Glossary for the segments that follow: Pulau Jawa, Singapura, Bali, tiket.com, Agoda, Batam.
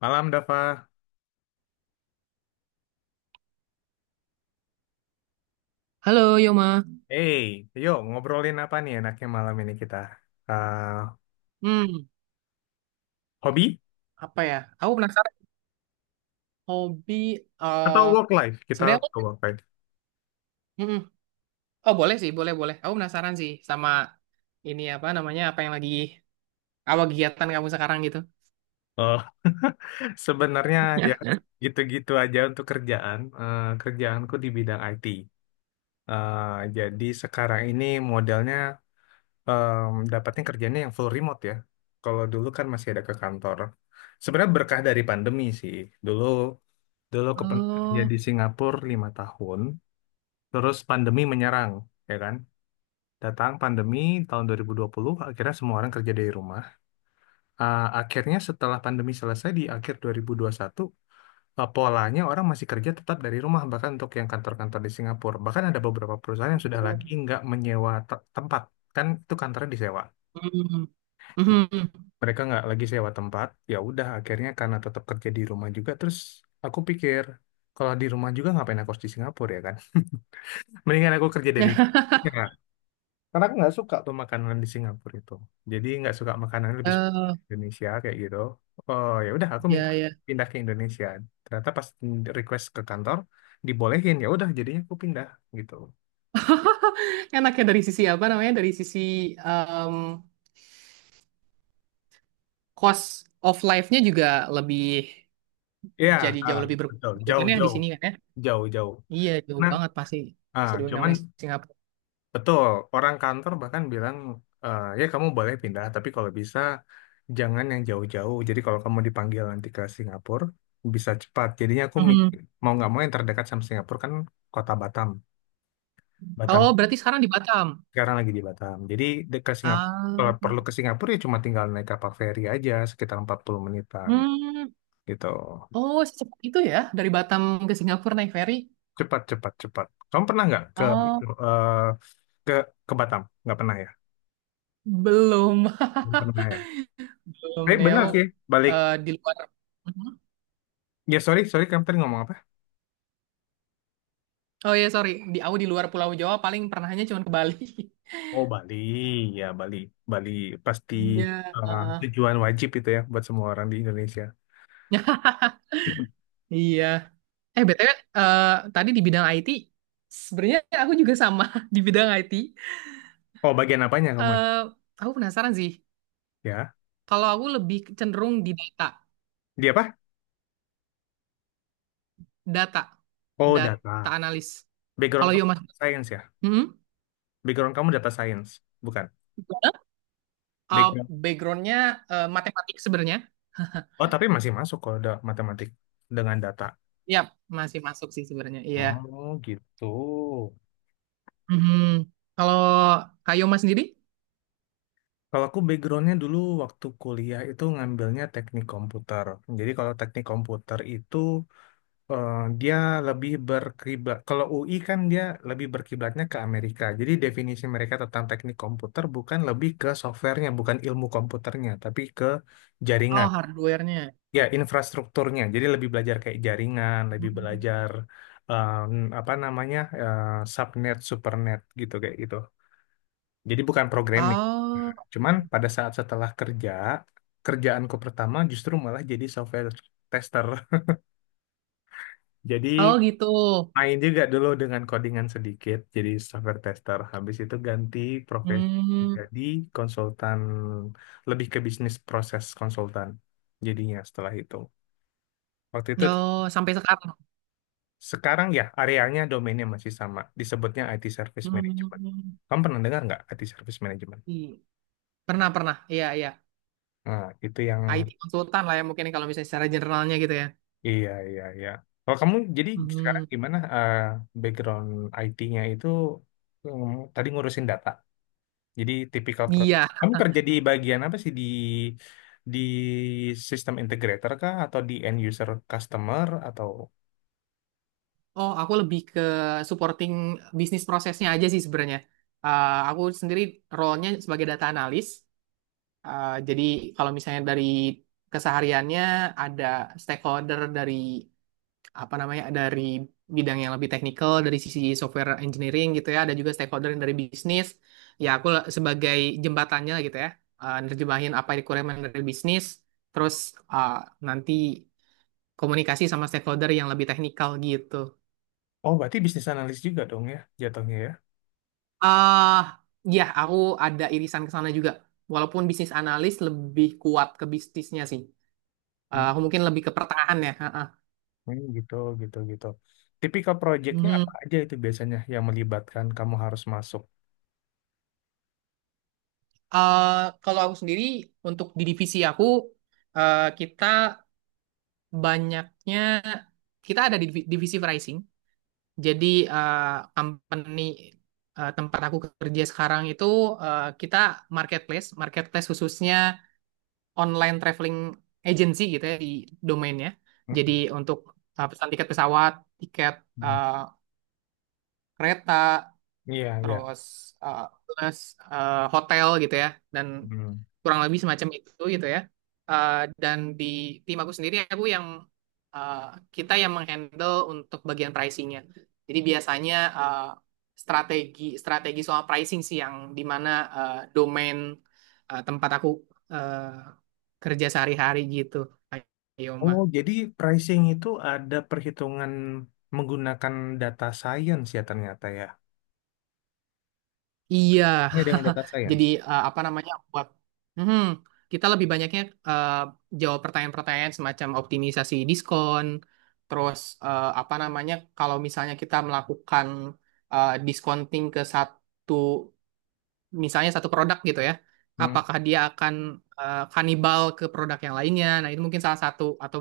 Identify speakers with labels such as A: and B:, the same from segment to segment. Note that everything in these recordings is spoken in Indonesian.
A: Malam, Dafa.
B: Halo Yoma.
A: Hey, yuk ngobrolin apa nih enaknya malam ini kita? Ah,
B: Hmm,
A: hobi
B: Apa ya? Aku penasaran hobi.
A: atau
B: eh
A: work life? Kita
B: Sebenarnya,
A: ke
B: aku-
A: work life.
B: Mm-mm. Oh boleh sih, boleh boleh. Aku penasaran sih sama ini apa namanya, apa yang lagi apa kegiatan kamu sekarang gitu?
A: Oh, sebenarnya ya gitu-gitu aja untuk kerjaan. Kerjaanku di bidang IT. Eh, jadi sekarang ini modelnya dapatnya kerjanya yang full remote ya. Kalau dulu kan masih ada ke kantor. Sebenarnya berkah dari pandemi sih. Dulu dulu kepen kerja
B: Oh,
A: di Singapura 5 tahun, terus pandemi menyerang, ya kan? Datang pandemi tahun 2020, akhirnya semua orang kerja dari rumah. Akhirnya setelah pandemi selesai di akhir 2021, polanya orang masih kerja tetap dari rumah, bahkan untuk yang kantor-kantor di Singapura. Bahkan ada beberapa perusahaan yang sudah
B: Oh.
A: lagi nggak menyewa tempat, kan itu kantornya disewa.
B: Mm. Mhm.
A: Mereka nggak lagi sewa tempat, ya udah akhirnya karena tetap kerja di rumah juga, terus aku pikir, kalau di rumah juga ngapain aku harus di Singapura ya kan? Mendingan aku kerja dari... Ya. Karena aku nggak suka tuh makanan di Singapura itu. Jadi nggak suka makanan lebih suka
B: eh,
A: Indonesia kayak gitu. Oh ya udah aku minta
B: ya ya.
A: pindah ke Indonesia. Ternyata pas request ke kantor dibolehin ya udah jadinya aku pindah gitu.
B: Enaknya dari sisi apa namanya? Dari sisi em, cost of life-nya juga lebih
A: Iya,
B: jadi
A: ah,
B: jauh lebih
A: betul.
B: berkurang gitu
A: Jauh
B: kan ya di
A: jauh
B: sini kan ya?
A: jauh jauh.
B: Iya jauh
A: Nah,
B: banget pasti
A: ah,
B: bisa dibilang
A: cuman
B: namanya Singapura.
A: Betul, orang kantor bahkan bilang, "Eh, ya kamu boleh pindah, tapi kalau bisa jangan yang jauh-jauh. Jadi kalau kamu dipanggil nanti ke Singapura, bisa cepat. Jadinya aku
B: Mhm.
A: mau nggak mau yang terdekat sama Singapura kan kota Batam.
B: Oh,
A: Batam
B: berarti sekarang di Batam.
A: Sekarang lagi di Batam. Jadi ke Singapura, kalau
B: Ah,
A: perlu ke Singapura ya cuma tinggal naik kapal feri aja sekitar 40 menitan
B: hmm.
A: gitu.
B: Oh, secepat itu ya dari Batam ke Singapura naik ferry?
A: Cepat, cepat, cepat. Kamu pernah nggak ke
B: Oh,
A: eh, ke ke Batam? Nggak pernah ya?
B: belum.
A: Nggak pernah ya.
B: Belum
A: Eh
B: nih
A: benar
B: aku
A: sih, balik.
B: di luar. Mhm.
A: Ya sorry, sorry kamu tadi ngomong apa?
B: Oh ya sorry. Di aku di luar Pulau Jawa paling pernahnya cuma ke Bali.
A: Oh Bali, ya Bali, Bali pasti
B: Iya, heeh.
A: tujuan wajib itu ya buat semua orang di Indonesia.
B: Iya. BTW, eh, tadi di bidang IT, sebenarnya aku juga sama di bidang IT.
A: Oh bagian apanya kamu?
B: Eh, aku penasaran sih.
A: Ya,
B: Kalau aku lebih cenderung di data.
A: dia apa?
B: Data,
A: Oh
B: data
A: data.
B: analis.
A: Background
B: Kalau yo
A: kamu
B: mas,
A: data science ya?
B: hmm?
A: Background kamu data science, bukan?
B: Gimana? Uh,
A: Background.
B: backgroundnya matematik sebenarnya.
A: Oh tapi masih masuk kalau ada matematik dengan data.
B: Ya, masih masuk sih sebenarnya. Iya.
A: Oh gitu.
B: Mhm. Kalau Kayo Mas sendiri?
A: Kalau aku backgroundnya dulu waktu kuliah itu ngambilnya teknik komputer. Jadi kalau teknik komputer itu eh, dia lebih berkiblat. Kalau UI kan dia lebih berkiblatnya ke Amerika. Jadi definisi mereka tentang teknik komputer bukan lebih ke softwarenya, bukan ilmu komputernya, tapi ke
B: Oh,
A: jaringan.
B: hardware-nya.
A: Ya, infrastrukturnya. Jadi lebih belajar kayak jaringan, lebih
B: Hmm.
A: belajar em, apa namanya subnet, supernet gitu kayak gitu. Jadi bukan programming.
B: Oh,
A: Cuman pada saat setelah kerja, kerjaanku pertama justru malah jadi software tester.
B: oh
A: Jadi
B: gitu.
A: main juga dulu dengan codingan sedikit jadi software tester habis itu ganti profesi
B: Hmm.
A: jadi konsultan lebih ke bisnis proses konsultan jadinya setelah itu waktu itu
B: Oh, sampai sekarang.
A: sekarang ya areanya domainnya masih sama disebutnya IT Service Management
B: Hmm.
A: kamu pernah dengar nggak IT Service Management
B: Iya. Pernah, pernah. Iya, iya.
A: nah itu yang
B: IT konsultan lah ya mungkin kalau misalnya secara generalnya gitu ya.
A: iya iya iya kalau kamu jadi sekarang
B: Hmm.
A: gimana background IT-nya itu tadi ngurusin data Jadi tipikal pro.
B: Iya.
A: Kamu kerja di bagian apa sih di sistem integrator kah atau di end user customer atau
B: Oh, aku lebih ke supporting bisnis prosesnya aja sih sebenarnya. Aku sendiri role-nya sebagai data analis. Jadi kalau misalnya dari kesehariannya ada stakeholder dari apa namanya dari bidang yang lebih teknikal dari sisi software engineering gitu ya. Ada juga stakeholder yang dari bisnis. Ya aku la- sebagai jembatannya lah gitu ya. Nerjemahin apa requirement dari bisnis. Terus eh, nanti komunikasi sama stakeholder yang lebih teknikal gitu.
A: oh berarti bisnis analis juga dong ya jatuhnya ya.
B: Ah, ya, aku ada irisan ke sana juga. Walaupun bisnis analis lebih kuat ke bisnisnya sih.
A: Hmm,
B: Aku mungkin lebih ke pertengahan ya. Ha, ha.
A: hmm, gitu gitu gitu. Tipikal projectnya apa
B: Mhm.
A: aja itu biasanya yang melibatkan kamu harus masuk.
B: Eh, kalau aku sendiri untuk di divisi aku kita banyaknya kita ada di divi- divisi pricing. Jadi eh, company tempat aku kerja sekarang itu kita marketplace, marketplace khususnya online traveling agency gitu ya di domainnya. Jadi
A: Hmm,
B: untuk pesan tiket pesawat, tiket
A: hmm.
B: uh, kereta,
A: Iya iya.
B: terus eh, plus hotel gitu ya dan
A: Hmm.
B: kurang lebih semacam itu gitu ya. Eh, dan di tim aku sendiri aku yang eh, kita yang menghandle untuk bagian pricingnya jadi biasanya eh, strategi strategi soal pricing sih yang dimana domain tempat aku eh, kerja sehari-hari gitu Pak Yoma.
A: Oh jadi pricing itu ada perhitungan menggunakan data science ya ternyata ya.
B: Iya,
A: Oh, ya, dengan data
B: jadi
A: science.
B: apa namanya buat Mhm. kita lebih banyaknya eh, jawab pertanyaan-pertanyaan semacam optimisasi diskon, terus apa namanya kalau misalnya kita melakukan discounting ke satu misalnya satu produk gitu ya,
A: Hmm.
B: apakah dia akan kanibal ke produk yang lainnya? Nah itu mungkin salah satu atau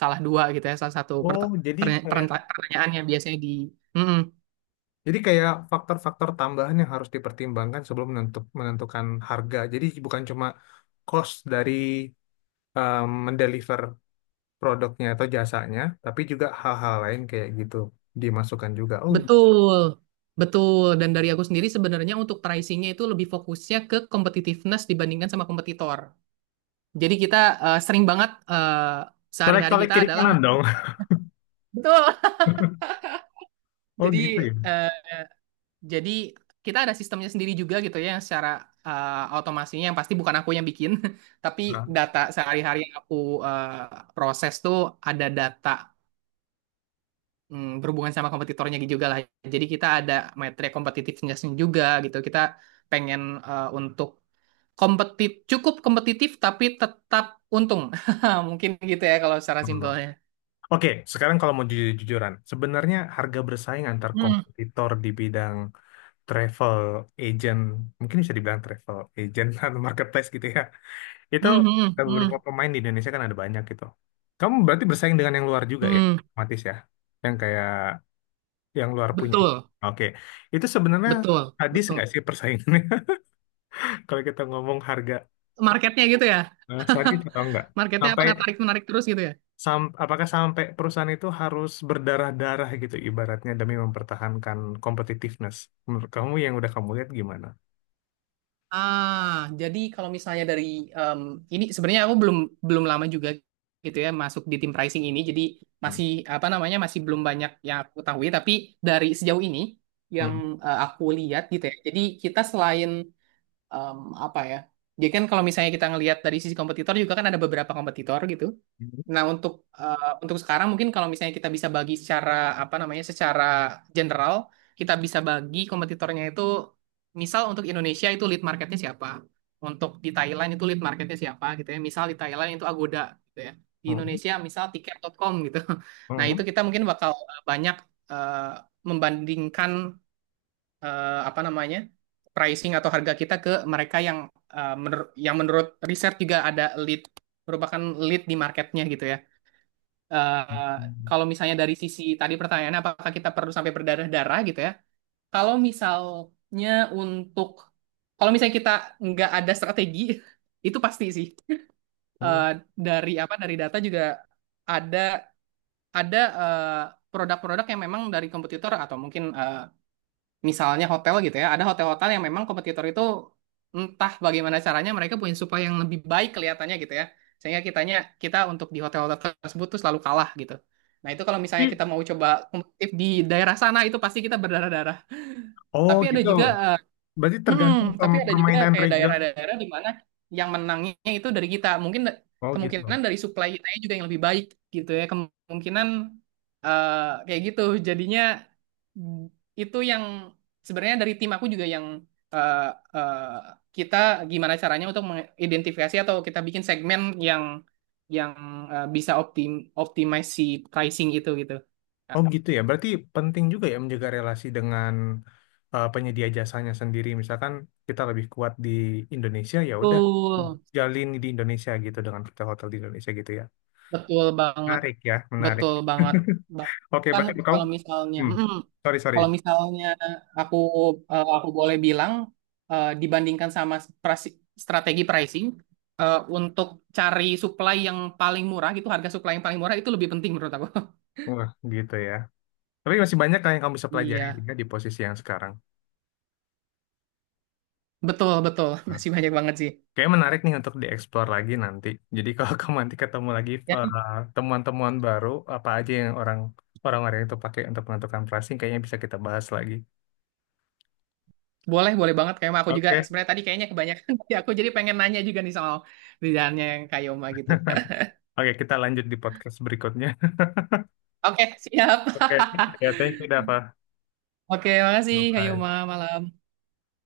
B: salah dua gitu ya, salah satu
A: Oh,
B: perta-
A: jadi
B: pernya-
A: kayak
B: perenta- pertanyaannya biasanya di Mhm.
A: Jadi kayak faktor-faktor tambahan yang harus dipertimbangkan sebelum menentukan harga. Jadi bukan cuma cost dari mendeliver produknya atau jasanya, tapi juga hal-hal lain kayak gitu dimasukkan juga. Oh,
B: Betul, betul. Dan dari aku sendiri sebenarnya untuk pricingnya itu lebih fokusnya ke competitiveness dibandingkan sama kompetitor. Jadi kita sering banget sehari-hari
A: colek-colek
B: kita
A: kiri
B: adalah
A: kanan dong.
B: betul.
A: Oh
B: Jadi
A: gitu ya.
B: eh, jadi kita ada sistemnya sendiri juga gitu ya yang secara otomasinya yang pasti bukan aku yang bikin, tapi
A: Nah,
B: data sehari-hari yang aku proses tuh ada data berhubungan sama kompetitornya juga lah. Jadi kita ada metrik competitiveness juga gitu. Kita pengen untuk Kompetit cukup kompetitif tapi tetap untung. Mungkin gitu ya kalau secara
A: oh.
B: simpelnya.
A: Oke, sekarang kalau mau jujur-jujuran, sebenarnya harga bersaing antar
B: Hmm,
A: kompetitor di bidang travel agent, mungkin bisa dibilang travel agent atau marketplace gitu ya. Itu
B: hmm, hmm,
A: ada
B: hmm,
A: beberapa pemain di Indonesia kan ada banyak gitu. Kamu berarti bersaing dengan yang luar juga ya,
B: hmm.
A: otomatis ya. Yang kayak yang luar punya.
B: Betul,
A: Oke. Itu sebenarnya
B: betul,
A: hadis nggak
B: betul.
A: sih persaingannya? Kalau kita ngomong harga,
B: Marketnya gitu ya.
A: sadis atau enggak?
B: Marketnya
A: Sampai
B: apakah tarik menarik terus gitu ya?
A: apakah sampai perusahaan itu harus berdarah-darah gitu ibaratnya demi mempertahankan competitiveness? Menurut kamu yang udah kamu lihat gimana?
B: Ah, jadi kalau misalnya dari em, ini sebenarnya aku belum belum lama juga gitu ya masuk di tim pricing ini. Jadi
A: Hmm.
B: masih apa namanya masih belum banyak yang aku ketahui. Tapi dari sejauh ini yang
A: Hmm.
B: aku lihat gitu ya. Jadi kita selain em, apa ya? Jadi kan kalau misalnya kita ngelihat dari sisi kompetitor juga kan ada beberapa kompetitor gitu. Nah, untuk untuk sekarang mungkin kalau misalnya kita bisa bagi secara apa namanya? Secara general, kita bisa bagi kompetitornya itu misal untuk Indonesia itu lead marketnya siapa? Untuk di Thailand itu lead marketnya siapa gitu ya. Misal di Thailand itu Agoda gitu ya. Di
A: Hmm.
B: Indonesia misal tiket. Tiket dot com gitu. Nah, itu
A: Hmm.
B: kita mungkin bakal banyak eh, membandingkan apa namanya pricing atau harga kita ke mereka yang menur- yang menurut riset juga ada lead merupakan lead di marketnya gitu ya. Eh,
A: Hmm.
B: kalau misalnya dari sisi tadi pertanyaannya apakah kita perlu sampai berdarah-darah gitu ya? Kalau misalnya untuk kalau misalnya kita nggak ada strategi itu pasti sih.
A: Hmm.
B: Eh, dari apa dari data juga ada ada produk-produk yang memang dari kompetitor atau mungkin misalnya hotel gitu ya, ada hotel-hotel yang memang kompetitor itu entah bagaimana caranya mereka punya supply yang lebih baik kelihatannya gitu ya. Sehingga kitanya kita untuk di hotel-hotel tersebut tuh selalu kalah gitu. Nah, itu kalau misalnya
A: Tapi,
B: kita mau coba kompetitif di daerah sana itu pasti kita berdarah-darah.
A: oh
B: Tapi ada
A: gitu.
B: juga
A: Berarti
B: hmm,
A: tergantung
B: tapi ada juga
A: permainan
B: kayak
A: reguler.
B: daerah-daerah di mana yang menangnya itu dari kita. Mungkin da-
A: Oh gitu.
B: kemungkinan dari supply kita juga yang lebih baik gitu ya. Kemungkinan eh, kayak gitu. Jadinya Hmm. Itu yang sebenarnya dari tim aku juga yang eh, eh, kita gimana caranya untuk mengidentifikasi atau kita bikin segmen yang yang bisa optim optimize si pricing itu gitu. Nah,
A: Oh gitu ya. Berarti penting juga ya menjaga relasi dengan penyedia jasanya sendiri. Misalkan kita lebih kuat di Indonesia, ya udah
B: Betul.
A: jalin di Indonesia gitu dengan hotel-hotel di Indonesia gitu ya.
B: Betul banget.
A: Menarik ya, menarik.
B: Betul banget.
A: Oke,
B: Bahkan
A: berarti kamu,
B: kalau misalnya,
A: hmm,
B: mm
A: sorry sorry.
B: kalau misalnya aku aku boleh bilang dibandingkan sama prasi- strategi pricing untuk cari supply yang paling murah gitu, harga supply yang paling murah itu lebih penting menurut aku.
A: Wah, gitu ya. Tapi masih banyak kan yang kamu bisa pelajari
B: Iya,
A: ya, di posisi yang sekarang.
B: betul betul. Masih banyak banget sih.
A: Kayaknya menarik nih untuk dieksplor lagi nanti. Jadi kalau kamu nanti ketemu lagi
B: Ya, nih,
A: temuan-temuan baru apa aja yang orang-orang itu pakai untuk menentukan pricing, kayaknya bisa kita bahas lagi.
B: boleh boleh banget kayak aku juga
A: Oke,
B: sebenarnya tadi kayaknya kebanyakan dari aku jadi pengen nanya juga nih soal kerjaannya yang Kayoma gitu.
A: oke, kita lanjut di podcast berikutnya.
B: Oke, siap.
A: Oke, ya, thank you, Dava.
B: Oke, makasih
A: Bye.
B: Kayoma malam.